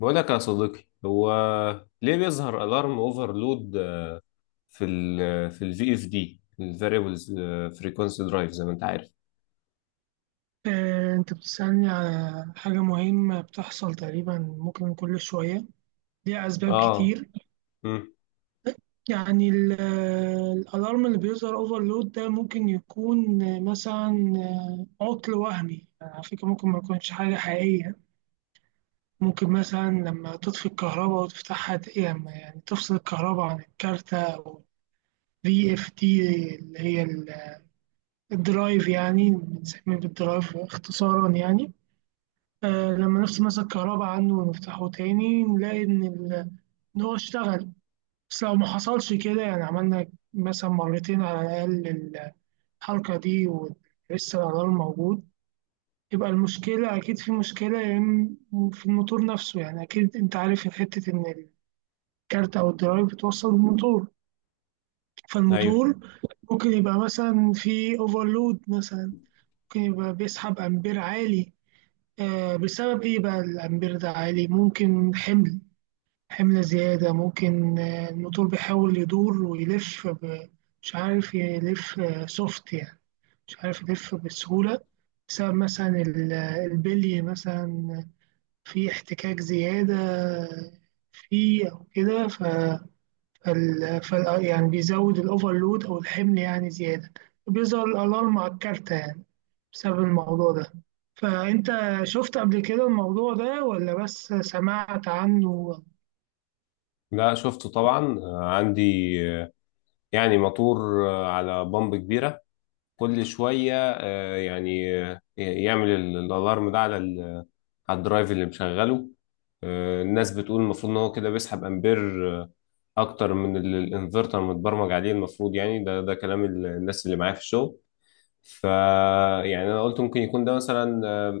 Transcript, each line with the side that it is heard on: left: بقول لك يا صديقي، هو ليه بيظهر الارم اوفرلود في ال في الفي اف دي الفاريبلز فريكونسي درايف زي ما انت عارف؟
right: أنت بتسألني على حاجة مهمة بتحصل تقريبا ممكن كل شوية، ليها أسباب
left: اه.
right: كتير.
left: امم
right: يعني الألارم اللي بيظهر أوفرلود ده ممكن يكون مثلا عطل وهمي، يعني على فكرة ممكن ما يكونش حاجة حقيقية. ممكن مثلا لما تطفي الكهرباء وتفتحها يعني تفصل الكهرباء عن الكارتة أو في اف تي، اللي هي الدرايف، يعني بنسميه بالدرايف اختصارا يعني. آه لما نفس مثلا الكهرباء عنه ونفتحه تاني نلاقي إن هو اشتغل. بس لو ما حصلش كده، يعني عملنا مثلا مرتين على الأقل الحركة دي ولسه الألارم موجود، يبقى المشكلة أكيد، في مشكلة يا إما في الموتور نفسه. يعني أكيد أنت عارف حتة إن الكارت أو الدرايف بتوصل الموتور،
left: ايوه،
right: فالموتور ممكن يبقى مثلا في اوفرلود مثلا، ممكن يبقى بيسحب أمبير عالي. آه بسبب إيه بقى الأمبير ده عالي؟ ممكن حمل زيادة، ممكن الموتور بيحاول يدور ويلف مش عارف يلف سوفت يعني، مش عارف يلف بسهولة، بسبب مثلا البلي مثلا، في احتكاك زيادة فيه أو كده. يعني بيزود الأوفرلود أو الحمل يعني زيادة، بيظهر الألارم على الكارتة يعني بسبب الموضوع ده. فأنت شفت قبل كده الموضوع ده ولا بس سمعت عنه
left: لا شفته طبعا. عندي، آه، يعني موتور على بامب كبيره، كل شويه يعني يعمل الالارم ده على على الدرايف اللي مشغله. الناس بتقول المفروض ان هو كده بيسحب امبير آه، اكتر من اللي الانفرتر متبرمج عليه المفروض، يعني ده كلام الناس اللي معايا في الشغل. ف يعني انا قلت ممكن يكون ده مثلا آه،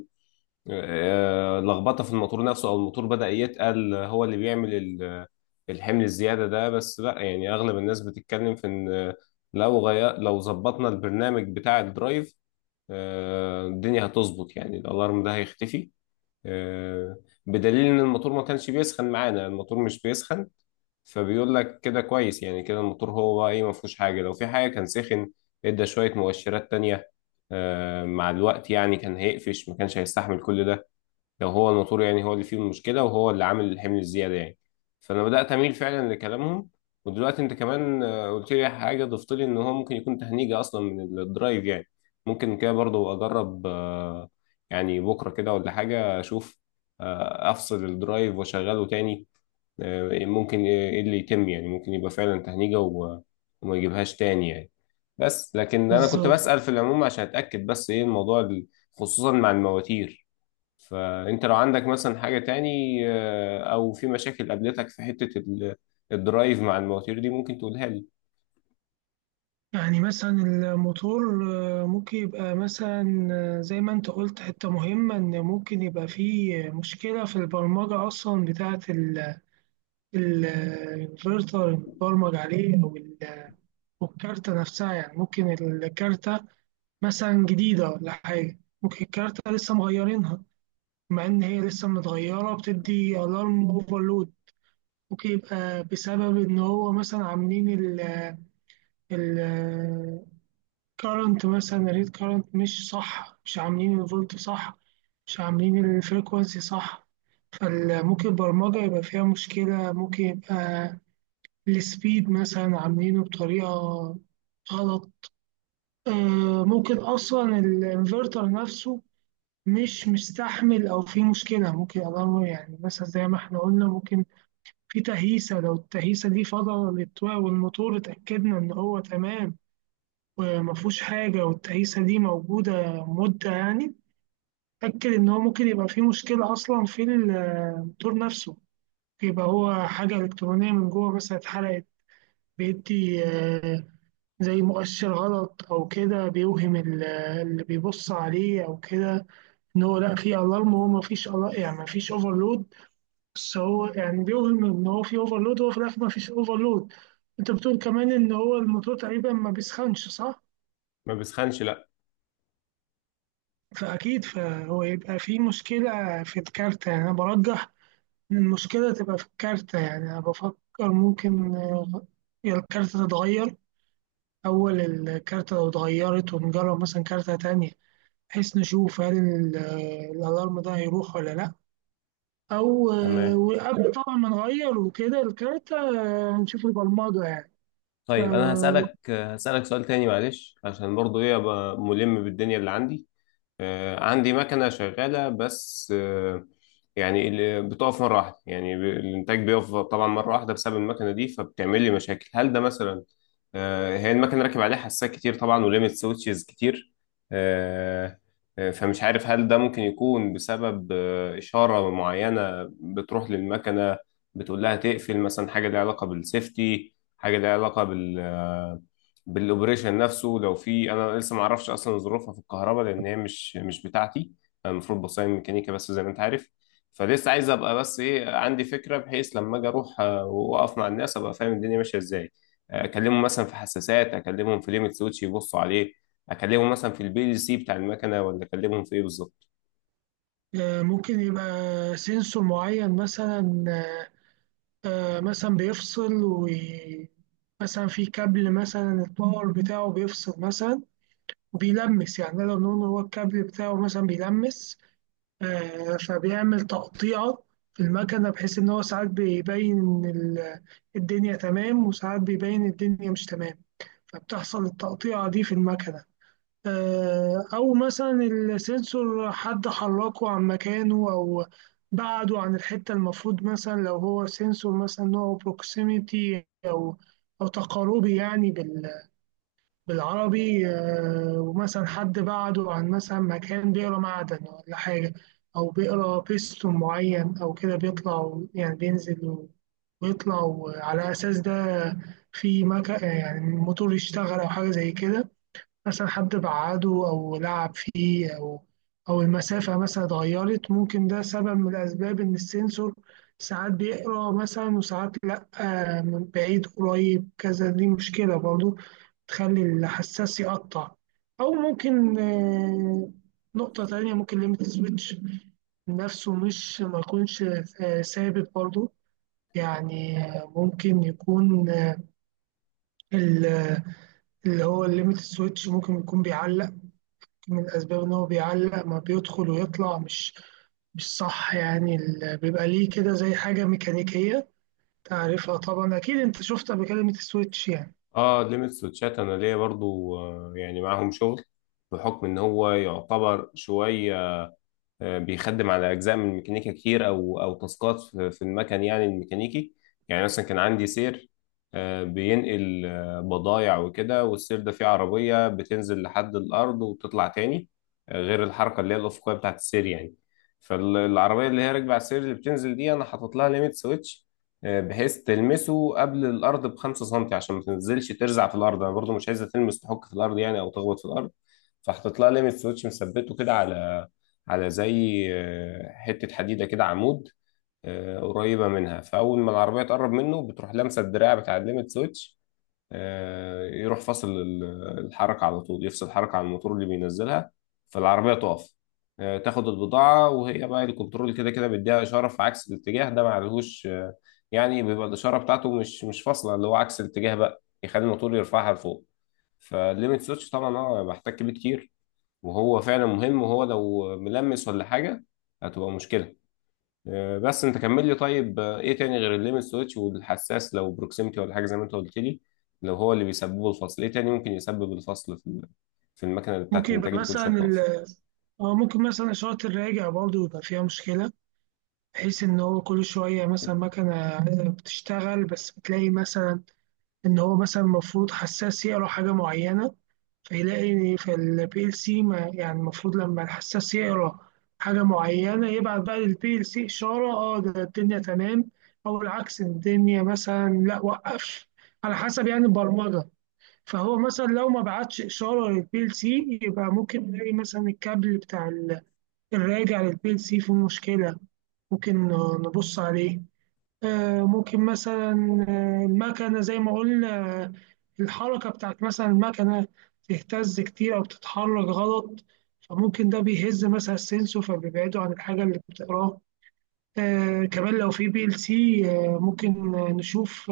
left: آه، لخبطه في الموتور نفسه، او الموتور بدأ يتقل، هو اللي بيعمل الحمل الزياده ده، بس لا يعني اغلب الناس بتتكلم في ان لو غير لو ظبطنا البرنامج بتاع الدرايف، الدنيا هتظبط يعني الالارم ده هيختفي، آه، بدليل ان الموتور ما كانش بيسخن معانا، الموتور مش بيسخن. فبيقول لك كده كويس، يعني كده الموتور هو ايه، ما فيهوش حاجه، لو في حاجه كان سخن، ادى شويه مؤشرات تانية مع الوقت، يعني كان هيقفش، ما كانش هيستحمل كل ده لو هو الموتور يعني هو اللي فيه المشكله وهو اللي عامل الحمل الزياده يعني. فانا بدات اميل فعلا لكلامهم. ودلوقتي انت كمان قلت لي حاجه، ضفت لي ان هو ممكن يكون تهنيجه اصلا من الدرايف يعني. ممكن كده برضو اجرب، يعني بكره كده ولا حاجه اشوف، افصل الدرايف واشغله تاني، ممكن ايه اللي يتم، يعني ممكن يبقى فعلا تهنيجة وما يجيبهاش تاني يعني. بس لكن انا كنت
right: بالظبط؟
left: بسأل في العموم عشان اتأكد، بس ايه الموضوع خصوصا مع المواتير. فانت لو عندك مثلا حاجة تاني، او في مشاكل قابلتك في حتة الدرايف مع المواتير دي ممكن تقولها لي.
right: يعني مثلا الموتور ممكن يبقى مثلا، زي ما انت قلت حتة مهمة، ان ممكن يبقى فيه مشكلة في البرمجة اصلا بتاعة الانفرتر المتبرمج عليه، أو الكارتة نفسها. يعني ممكن الكارتة مثلا جديدة ولا حاجة، ممكن الكارتة لسه مغيرينها، مع ان هي لسه متغيرة بتدي الارم اوفرلود. ممكن يبقى بسبب ان هو مثلا عاملين ال كارنت مثلا، الريد كارنت مش صح، مش عاملين الفولت صح، مش عاملين الفريكوانسي صح. فممكن البرمجة يبقى فيها مشكلة، ممكن يبقى السبيد مثلا عاملينه بطريقة غلط. ممكن أصلا الانفرتر نفسه مش مستحمل أو في مشكلة، ممكن أضرر يعني. مثلا زي ما احنا قلنا ممكن في تهيسة، لو التهيسة دي فضل والموتور اتأكدنا إن هو تمام وما فيهوش حاجة، والتعيسة دي موجودة مدة يعني، أتأكد إن هو ممكن يبقى فيه مشكلة أصلا في الموتور نفسه. يبقى هو حاجة إلكترونية من جوه مثلا اتحرقت، بيدي زي مؤشر غلط أو كده، بيوهم اللي بيبص عليه أو كده إن هو لأ فيه ألارم. هو مفيش ألارم، يعني مفيش أوفرلود، بس هو يعني بيوهم إن هو فيه أوفرلود، هو في الآخر مفيش أوفرلود. أنت بتقول كمان إن هو الموتور تقريبا ما بيسخنش، صح؟
left: ما بسخنش، لا.
right: فأكيد فهو يبقى في مشكلة في الكارتة. يعني أنا برجح إن المشكلة تبقى في الكارتة، يعني أنا بفكر ممكن يا الكارتة تتغير، أول الكارتة لو اتغيرت ونجرب مثلا كارتة تانية، بحيث نشوف هل الألارم ده هيروح ولا لأ. أو
left: تمام.
right: وقبل طبعا ما نغير وكده الكارتة، نشوف البرمجة يعني. ف-
left: طيب انا هسألك سؤال تاني، معلش، عشان برضو ايه ابقى ملم بالدنيا اللي عندي. عندي مكنة شغالة بس، يعني اللي بتقف مرة واحدة، يعني الإنتاج بيقف طبعا مرة واحدة بسبب المكنة دي، فبتعمل لي مشاكل. هل ده مثلا، هي المكنة راكب عليها حساسات كتير طبعا، وليميت سويتشز كتير، آه، فمش عارف هل ده ممكن يكون بسبب إشارة معينة بتروح للمكنة بتقول لها تقفل مثلا؟ حاجة ليها علاقة بالسيفتي، حاجة ليها علاقة بال بالاوبريشن نفسه لو في. انا لسه ما اعرفش اصلا ظروفها في الكهرباء لان هي مش بتاعتي، انا المفروض بصمم ميكانيكا بس زي ما انت عارف. فلسه عايز ابقى بس ايه عندي فكرة بحيث لما اجي اروح واقف مع الناس ابقى فاهم الدنيا ماشية ازاي. اكلمهم مثلا في حساسات، اكلمهم في ليميت سويتش يبصوا عليه، اكلمهم مثلا في البي ال سي بتاع المكنه، ولا اكلمهم في ايه بالظبط؟
right: ممكن يبقى سنسور معين مثلا، مثلا بيفصل، ومثلا في كابل مثلا الباور بتاعه بيفصل مثلا وبيلمس، يعني نقدر نقول هو الكابل بتاعه مثلا بيلمس، فبيعمل تقطيعة في المكنة، بحيث إن هو ساعات بيبين الدنيا تمام، وساعات بيبين الدنيا مش تمام، فبتحصل التقطيعة دي في المكنة. أو مثلا السنسور حد حركه عن مكانه، أو بعده عن الحتة المفروض، مثلا لو هو سنسور مثلا نوعه بروكسيميتي أو أو تقاربي يعني بالعربي. ومثلا حد بعده عن مثلا مكان بيقرا معدن ولا حاجة، أو بيقرا بيستون معين أو كده بيطلع، يعني بينزل ويطلع، وعلى أساس ده في مكان يعني الموتور يشتغل أو حاجة زي كده. مثلا حد بعده أو لعب فيه، أو أو المسافة مثلا اتغيرت، ممكن ده سبب من الأسباب إن السنسور ساعات بيقرأ مثلا وساعات لأ. من بعيد قريب كذا، دي مشكلة برضو تخلي الحساس يقطع. أو ممكن نقطة تانية، ممكن ليميت سويتش نفسه مش ما يكونش ثابت برضو. يعني ممكن يكون ال- اللي هو الليميت سويتش ممكن يكون بيعلق، من الأسباب إن هو بيعلق، ما بيدخل ويطلع مش صح يعني. بيبقى ليه كده زي حاجة ميكانيكية تعرفها طبعا، أكيد أنت شفتها بكلمة السويتش يعني.
left: اه، ليميت سويتشات انا ليا برضو يعني معاهم شغل بحكم ان هو يعتبر شويه بيخدم على اجزاء من الميكانيكا كتير، او تاسكات في المكن يعني الميكانيكي. يعني مثلا كان عندي سير بينقل بضايع وكده، والسير ده فيه عربيه بتنزل لحد الارض وتطلع تاني غير الحركه اللي هي الافقيه بتاعت السير يعني. فالعربيه اللي هي راكبه على السير اللي بتنزل دي انا حاطط لها ليميت سويتش بحيث تلمسه قبل الارض بـ5 سنتي، عشان ما تنزلش ترزع في الارض، انا برضو مش عايزه تلمس تحك في الارض يعني او تخبط في الارض. فحطيت لها ليميت سويتش مثبته كده على، على زي حتة حديدة كده، عمود قريبة منها. فأول ما العربية تقرب منه بتروح لامسة الدراع بتاع الليمت سويتش، يروح فاصل الحركة على طول، يفصل الحركة على الموتور اللي بينزلها، فالعربية تقف تاخد البضاعة، وهي بقى الكنترول كده كده بيديها إشارة في عكس الاتجاه ده، معلهوش يعني بيبقى الإشارة بتاعته مش فاصلة اللي هو عكس الاتجاه بقى، يخلي الموتور يرفعها لفوق. فالليمت سويتش طبعا اه بحتك بيه كتير، وهو فعلا مهم، وهو لو ملمس ولا حاجة هتبقى مشكلة. بس انت كمل لي، طيب ايه تاني غير الليمت سويتش والحساس لو بروكسيمتي ولا حاجة زي ما انت قلت لي، لو هو اللي بيسببه الفصل؟ ايه تاني ممكن يسبب الفصل في في المكنة اللي بتاعت
right: ممكن
left: الانتاج
right: يبقى
left: اللي كل
right: مثلا
left: شوية بتقف؟
right: اه ممكن مثلا إشارة الراجع برضو يبقى فيها مشكلة، بحيث إن هو كل شوية مثلا مكنة عايزة بتشتغل، بس بتلاقي مثلا إن هو مثلا المفروض حساس يقرا حاجة معينة فيلاقي، فالبي ال سي ما يعني، المفروض لما الحساس يقرا حاجة معينة يبعت بقى للبي ال سي إشارة اه ده الدنيا تمام، أو العكس الدنيا مثلا لا وقفش، على حسب يعني البرمجة. فهو مثلا لو ما بعتش إشارة للبي ال سي، يبقى ممكن نلاقي مثلا الكابل بتاع الراجع للبي ال سي فيه مشكلة، ممكن نبص عليه. ممكن مثلا المكنة زي ما قلنا، آه، الحركة بتاعت مثلا المكنة تهتز كتير أو بتتحرك غلط، فممكن ده بيهز مثلا السنسور، فبيبعده عن الحاجة اللي بتقراها. كمان لو في PLC آه ممكن نشوف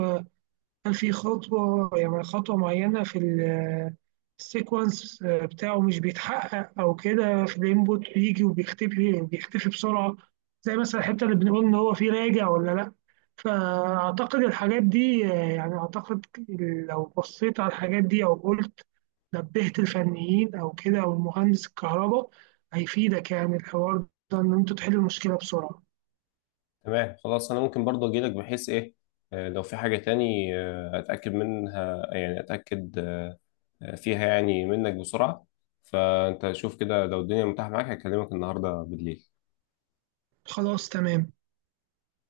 right: هل في خطوة، يعني خطوة معينة في السيكونس بتاعه مش بيتحقق أو كده، في الإنبوت بيجي وبيختفي، بسرعة، زي مثلا الحتة اللي بنقول إن هو فيه راجع ولا لأ. فأعتقد الحاجات دي، يعني أعتقد لو بصيت على الحاجات دي أو قلت نبهت الفنيين أو كده أو المهندس الكهرباء، هيفيدك يعني الحوار ده إن أنتوا تحلوا المشكلة بسرعة.
left: تمام، خلاص. انا ممكن برضه اجي لك بحيث ايه، لو في حاجة تاني اتأكد منها، يعني اتأكد فيها يعني منك بسرعة. فانت شوف كده لو الدنيا متاحة معاك، هكلمك النهاردة بالليل.
right: خلاص تمام.